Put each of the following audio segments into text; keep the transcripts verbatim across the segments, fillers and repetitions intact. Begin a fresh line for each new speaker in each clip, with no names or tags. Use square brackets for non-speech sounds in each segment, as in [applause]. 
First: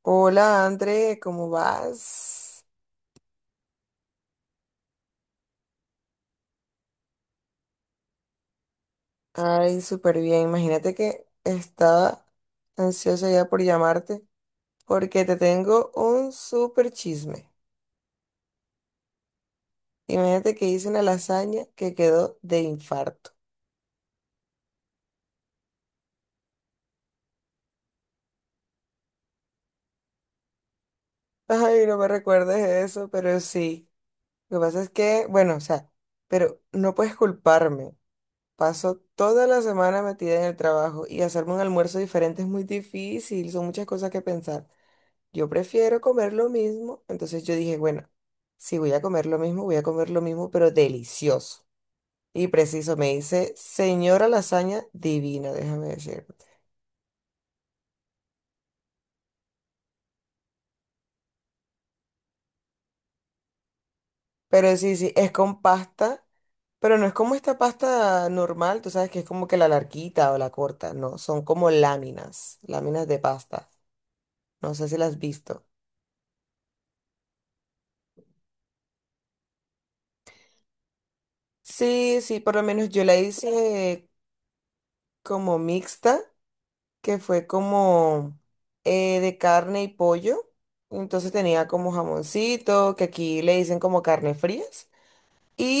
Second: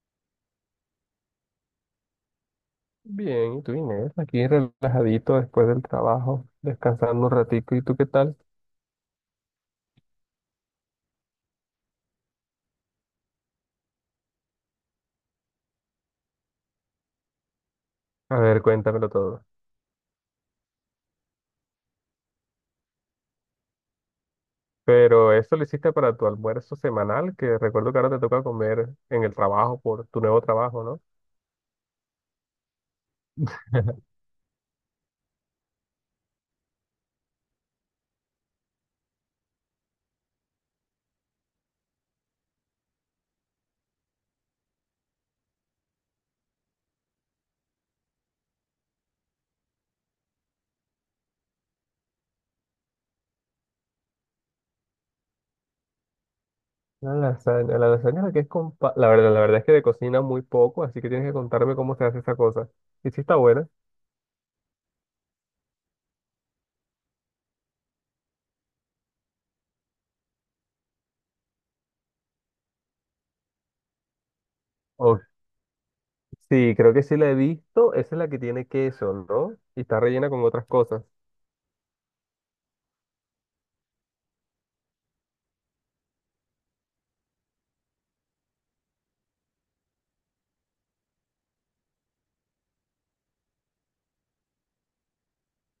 Hola André, ¿cómo vas?
Bien, ¿y tú, Inés? Aquí relajadito después del trabajo, descansando un ratico. ¿Y tú qué tal?
Ay, súper bien. Imagínate que estaba ansiosa ya por llamarte porque te tengo un súper chisme.
A ver, cuéntamelo todo.
Imagínate que hice una lasaña que quedó de infarto.
Pero eso lo hiciste para tu almuerzo semanal, que recuerdo que ahora te toca comer en el trabajo por tu nuevo trabajo, ¿no?
[laughs] Ay, no me recuerdes eso, pero sí.
[laughs]
Lo que pasa es que, bueno, o sea, pero no puedes culparme. Paso toda la semana metida en el trabajo y hacerme un almuerzo diferente es muy difícil, son muchas cosas que pensar. Yo prefiero comer lo mismo. Entonces yo dije, bueno, si voy a comer lo mismo, voy a comer lo mismo, pero delicioso. Y preciso, me dice, señora lasaña divina, déjame decirte.
La lasaña, la lasaña es la que es con pa- La verdad, la verdad es que de cocina muy poco, así que tienes que contarme cómo se hace esa cosa. ¿Y si está buena?
Pero sí, sí, es con pasta, pero no es como esta pasta normal, tú sabes que es como que la larguita o la corta, no, son como láminas, láminas de pasta. No sé si las has
Ok.
visto.
Sí, creo que sí la he visto. Esa es la que tiene queso, ¿no? Y está rellena con otras cosas.
Sí, sí, por lo menos yo la hice como mixta, que fue como eh, de carne y pollo. Entonces tenía como jamoncito, que aquí le dicen como carne frías.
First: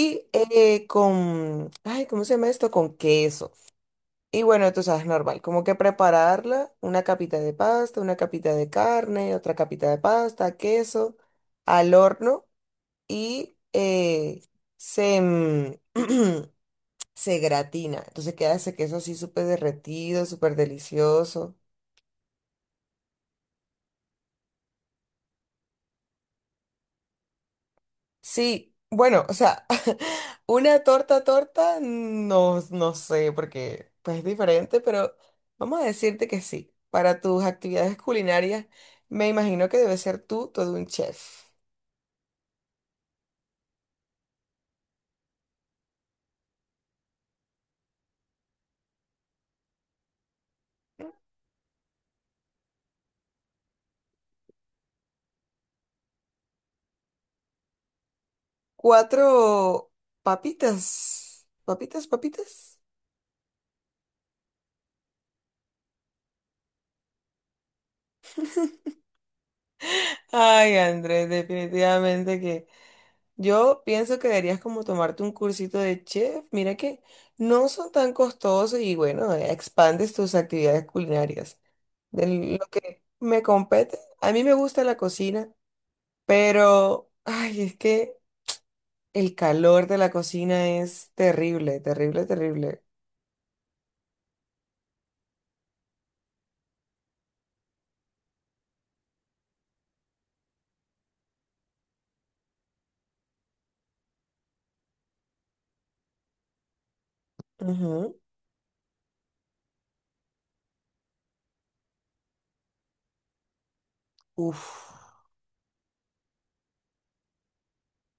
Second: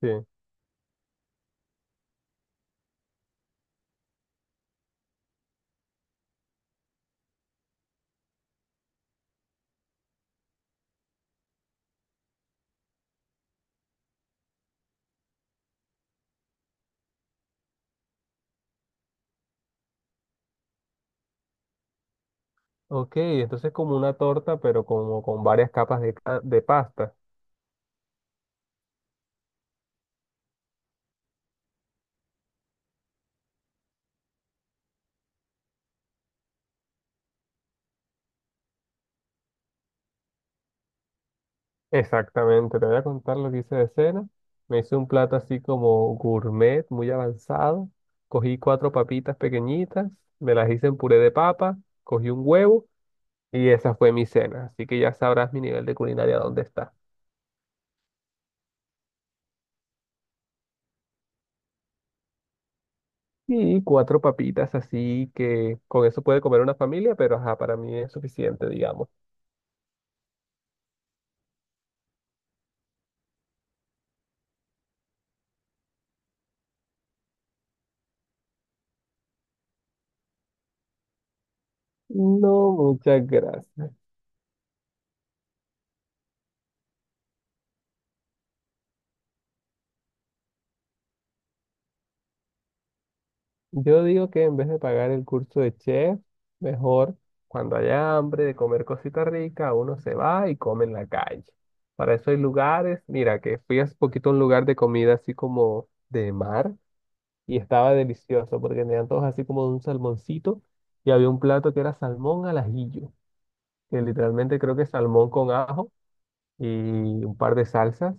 Sí.
eh, con, ay, ¿cómo se llama esto? Con queso. Y bueno, tú sabes, normal, como que prepararla, una capita de pasta, una capita de carne, otra capita de pasta, queso, al horno y eh, se, mm, [clears throat] se gratina. Entonces queda ese queso así súper derretido, súper delicioso.
Ok, entonces como una torta, pero como con varias capas de, ca- de pasta.
Sí, bueno, o sea, [laughs] una torta torta, no, no sé, porque pues es diferente, pero vamos a decirte que sí. Para tus actividades culinarias, me imagino que debes ser tú todo un chef.
Exactamente, te voy a contar lo que hice de cena. Me hice un plato así como gourmet, muy avanzado. Cogí cuatro papitas pequeñitas, me las hice en puré de papa, cogí un huevo y esa fue mi cena. Así que ya sabrás mi nivel de culinaria dónde está.
Cuatro papitas, papitas, papitas.
Y cuatro papitas, así que con eso puede comer una familia, pero ajá, para mí es suficiente, digamos.
Ay, Andrés, definitivamente que yo pienso que deberías como tomarte un cursito de chef. Mira que no son tan costosos y bueno, eh, expandes tus actividades culinarias. De lo
No,
que
muchas
me
gracias.
compete, a mí me gusta la cocina, pero ay, es que el calor de la cocina es terrible, terrible, terrible.
Yo digo que en vez de pagar el curso de chef, mejor cuando haya hambre de comer cosita rica, uno se va y come en la calle. Para eso hay lugares, mira, que fui hace poquito a un lugar de comida así como de mar y estaba
Ujú.
delicioso porque tenían todos así como un salmoncito y había un plato que era salmón al ajillo, que literalmente
Uf.
creo que es salmón con ajo y un par de salsas,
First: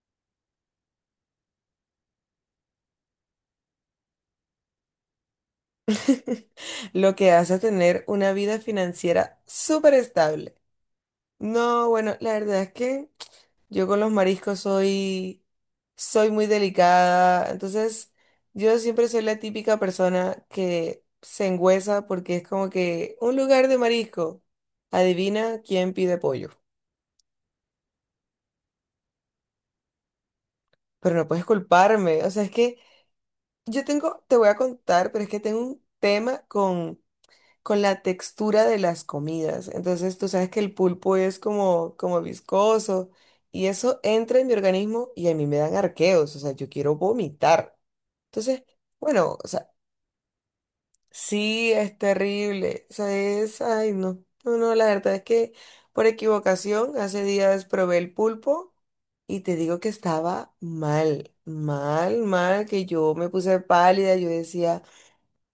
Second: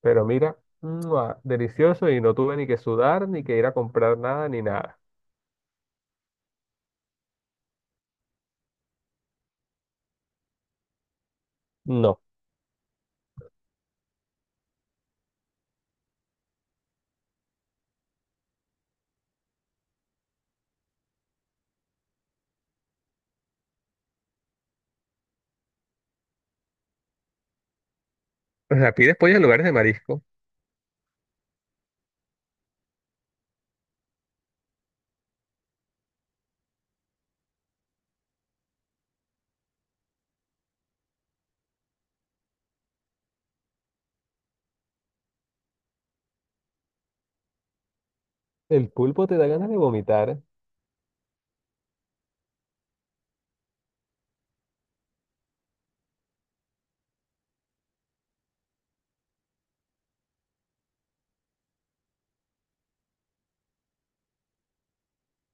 pero mira, ¡mua! Delicioso, y no tuve ni que sudar, ni que ir a comprar nada, ni nada.
[laughs] Lo que hace tener una vida financiera súper estable. No, bueno,
No.
la verdad es que yo con los mariscos soy, soy muy delicada. Entonces, yo siempre soy la típica persona que se engüesa porque es como que un lugar de marisco. Adivina quién pide pollo.
O sea, pides pollo en lugares de marisco.
Pero no puedes culparme. O sea, es que yo tengo, te voy a contar, pero es que tengo un tema con la textura de las comidas. Entonces, tú sabes que el pulpo es como, como viscoso y eso entra en mi organismo y a mí me dan arqueos, o sea, yo quiero vomitar. Entonces,
El pulpo
bueno,
te da
o sea,
ganas de vomitar,
sí es terrible, o sea, es, ay, no, no, no, la verdad es que por equivocación hace días probé el pulpo y te digo que estaba mal, mal, mal, que yo me puse pálida, yo decía,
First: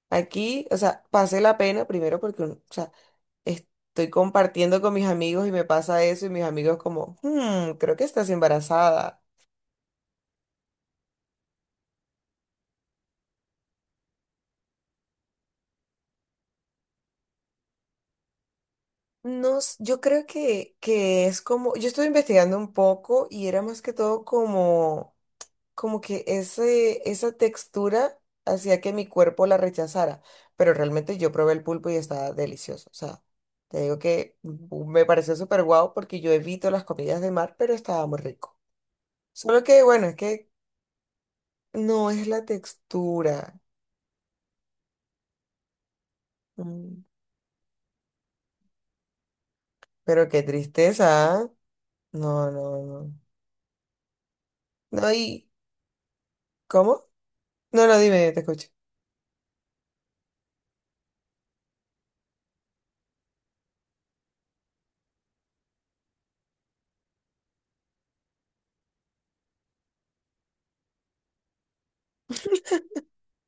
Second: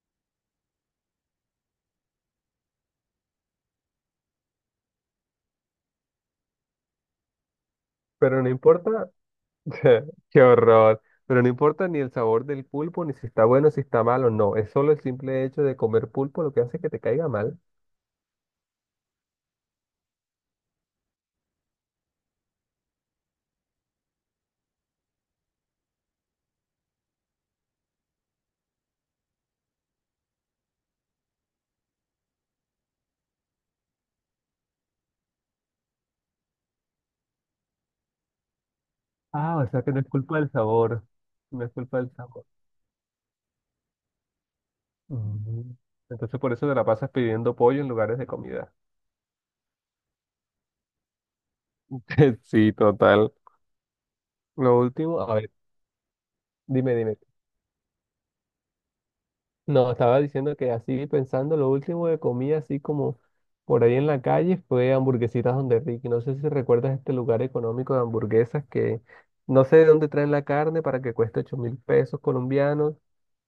aquí, o sea, pasé la pena primero porque, uno- o sea, estoy compartiendo con mis amigos y me pasa eso y mis amigos como, "Hmm, creo que estás
pero no importa.
embarazada."
[laughs] Qué horror, pero no importa ni el sabor del pulpo, ni si está bueno, si está malo, no, es solo el simple hecho de comer pulpo lo que hace que te caiga mal.
No, s- Yo creo que, que es como, yo estuve investigando un poco y era más que todo como, como que ese, esa textura hacía que mi cuerpo la rechazara, pero realmente yo probé el pulpo y estaba delicioso, o sea, te digo que mm, me pareció súper guau porque yo evito las comidas de mar, pero estaba muy rico.
Ah,
Solo
o
que,
sea que no
bueno,
es
es
culpa del
que
sabor, no es culpa
no
del
es la
sabor.
textura.
Mm. Entonces por eso te la
mm,
pasas pidiendo pollo en lugares de comida.
Pero qué tristeza, ¿ah?
[laughs]
No,
Sí,
no, no.
total. Lo
No,
último, a
¿y
ver, dime,
cómo?
dime.
No, no, dime, te escucho.
No, estaba diciendo que así pensando, lo último que comí así como por ahí en la calle fue hamburguesitas Donde Ricky. No sé si recuerdas este lugar económico de hamburguesas, que no sé de dónde traen la carne para que cueste ocho mil pesos colombianos.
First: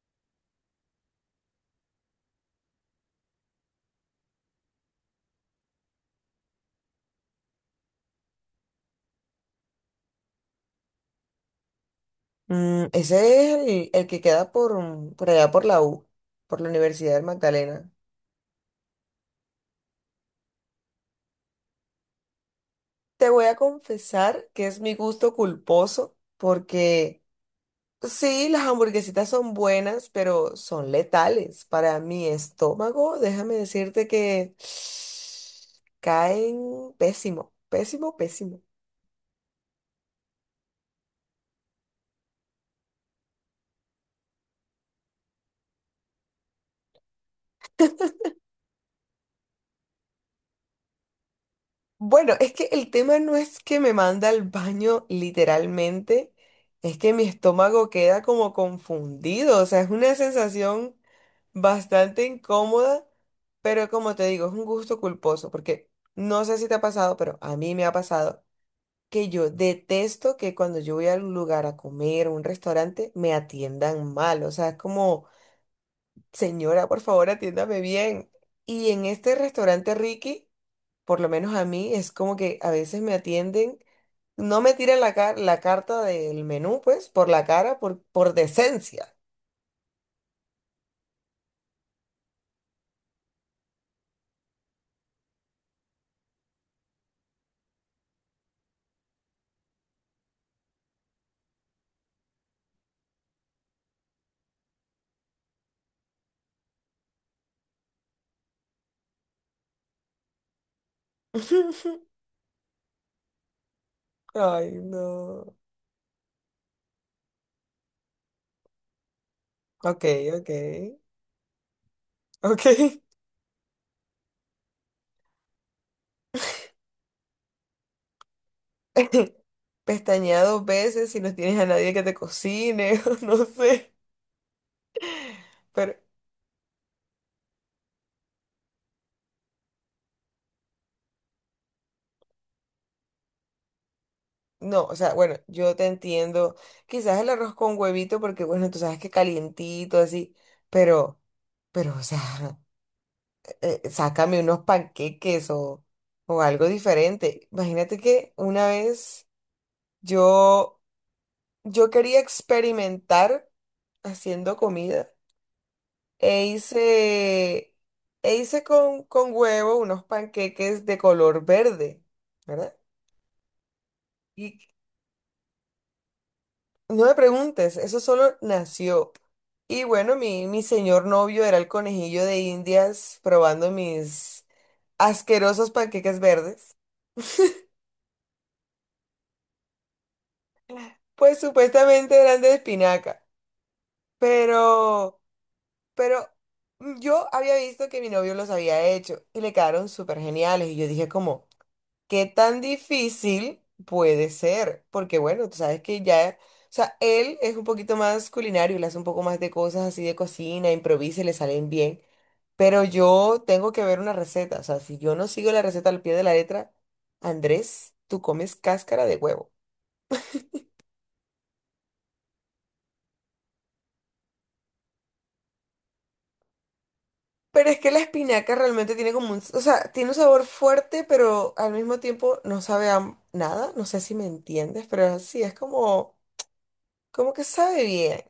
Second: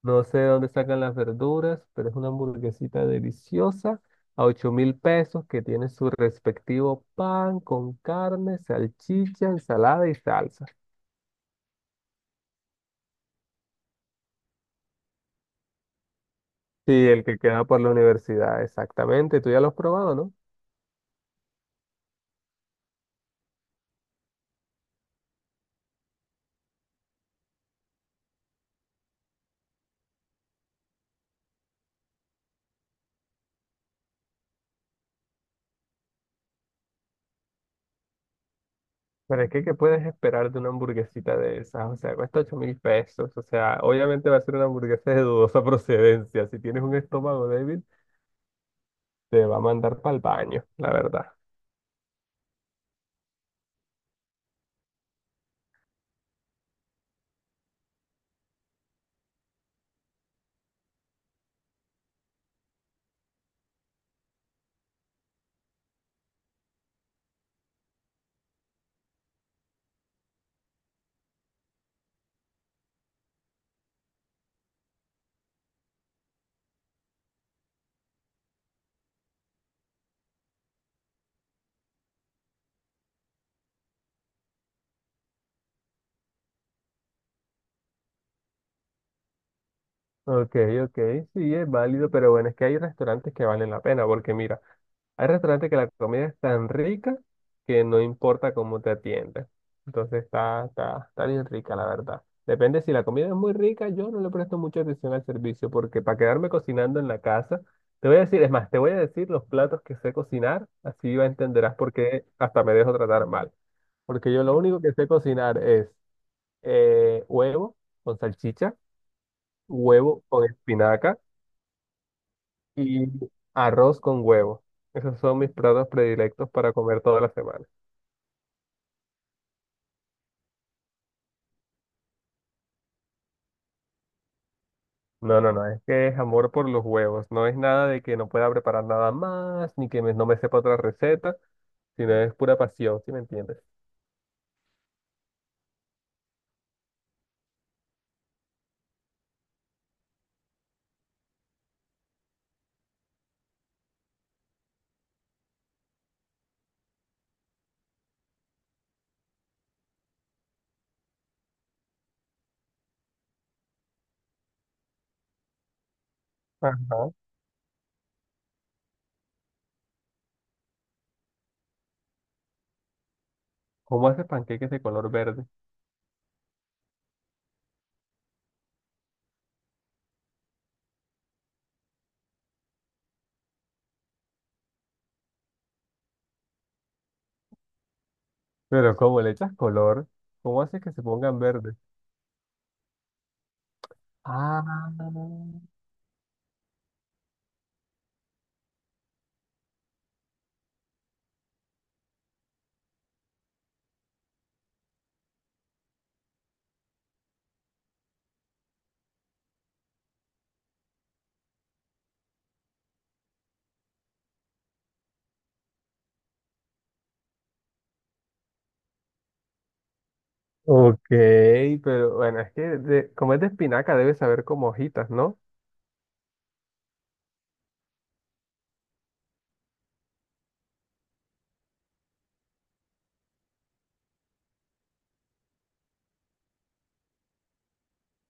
No sé de dónde sacan las verduras, pero es una hamburguesita deliciosa a ocho mil pesos, que tiene su respectivo pan con carne, salchicha, ensalada y salsa.
Mm, ese es el, el que queda por, mm, por allá por la U, por la
Sí,
Universidad del
el que queda por la
Magdalena.
universidad, exactamente. Tú ya lo has probado, ¿no?
Te voy a confesar que es mi gusto culposo, porque sí, las hamburguesitas son buenas, pero son letales para mi estómago. Déjame decirte que [sighs] caen pésimo, pésimo, pésimo.
Pero es que, ¿qué puedes esperar de una hamburguesita de esas? O sea, cuesta ocho mil pesos. O sea, obviamente va a ser una hamburguesa de dudosa [laughs] procedencia. Si tienes un estómago débil, te va a mandar para el baño, la verdad.
Bueno, es que el tema no es que me manda al baño literalmente, es que mi estómago queda como confundido, o sea, es una sensación bastante incómoda, pero como te digo, es un gusto culposo, porque no sé si te ha pasado, pero a mí me ha pasado que yo detesto que cuando yo voy a un lugar a comer, a un restaurante, me atiendan mal, o sea, es como, señora, por favor, atiéndame bien. Y en este restaurante Ricky por lo menos a mí, es como que a veces me atienden, no me tiran la, car- la carta del menú, pues, por la cara, por, por decencia.
Ok, ok, sí, es válido, pero bueno, es que hay restaurantes que valen la pena, porque mira, hay restaurantes que la comida es tan rica que no importa cómo te atiendan. Entonces está, está, está bien rica, la verdad. Depende. Si la comida es muy rica, yo no le presto mucha atención al servicio, porque para quedarme cocinando en la casa, te voy a decir, es más, te voy a decir los platos que sé cocinar, así va- entenderás por
[laughs]
qué hasta me dejo tratar mal. Porque yo lo
Ay,
único que sé
no.
cocinar es eh, huevo con salchicha,
Ok,
huevo con
ok,
espinaca
ok.
y arroz con huevo. Esos son mis platos predilectos para comer toda la semana.
[laughs] Pestañea dos veces si no tienes a nadie que te cocine, [laughs] o no sé.
No, no, no, es
pero
que es amor por los huevos. No es nada de que no pueda preparar nada más, ni que me- no me sepa otra receta, sino es pura pasión, ¿si me entiendes?
No, o sea, bueno, yo te entiendo. Quizás el arroz con huevito, porque bueno, tú sabes que calientito, así, pero, pero, o sea, [laughs] eh, sácame unos panqueques o, o algo diferente. Imagínate que una vez yo, yo quería experimentar haciendo comida e
Ajá.
hice, e hice con, con huevo unos panqueques de color verde, ¿verdad?
¿Cómo haces
Y
panqueques de color verde?
no me preguntes, eso solo nació. Y bueno, mi, mi señor novio era el conejillo de Indias probando mis asquerosos panqueques verdes.
Pero ¿cómo le echas color? ¿Cómo haces que se
Pues
pongan verdes?
supuestamente eran de espinaca,
Ah,
pero, pero yo había visto que mi novio los había hecho y le quedaron súper geniales. Y yo dije como, ¿qué tan difícil puede ser? Porque bueno, tú sabes que ya, o sea, él es un poquito más culinario, le hace un poco más de cosas así de cocina, improvisa y le salen bien. Pero yo tengo que ver una receta, o sea, si yo no sigo la receta al pie de la letra, Andrés, tú comes cáscara de huevo.
ok, pero bueno, es que de- como es de espinaca debe saber como hojitas, ¿no?
Pero es que la espinaca realmente tiene como un, o sea, tiene un sabor fuerte, pero al mismo tiempo no sabe a nada, no sé si me entiendes, pero sí, es como, como que sabe bien.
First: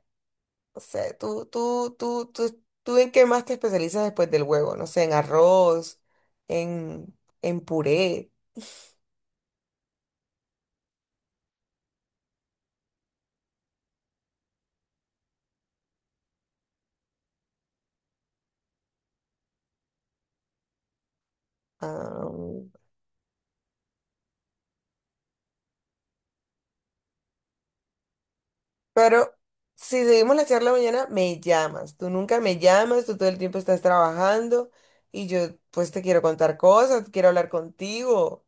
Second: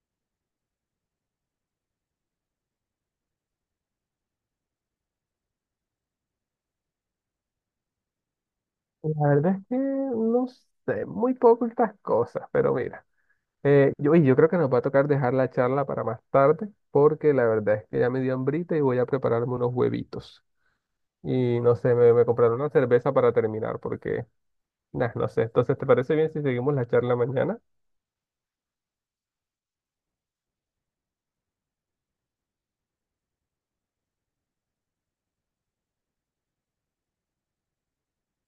O sea, tú, tú, tú, tú, tú en qué más te especializas después del huevo, no sé, en arroz, en, en puré.
La verdad es que no sé muy poco estas cosas, pero mira, eh, yo, y yo creo que nos va a tocar dejar la charla para más tarde, porque la verdad es que ya me dio hambrita y voy a prepararme unos huevitos. Y no sé, me, me
Ah,
compraron una cerveza para terminar, porque, nah, no sé. Entonces, ¿te parece bien si seguimos la charla mañana?
pero si seguimos la charla mañana, me llamas. Tú nunca me llamas, tú todo el tiempo estás trabajando y yo pues te quiero contar cosas, quiero hablar contigo.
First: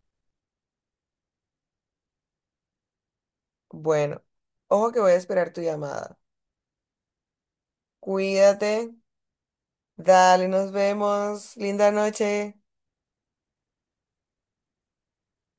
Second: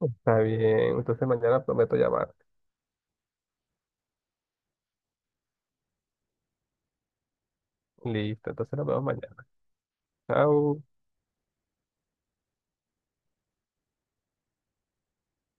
Está bien, entonces mañana prometo llamar.
Bueno, ojo que voy a esperar tu llamada.
Listo, entonces nos
Cuídate,
vemos mañana.
dale, nos
Chao.
vemos, linda noche.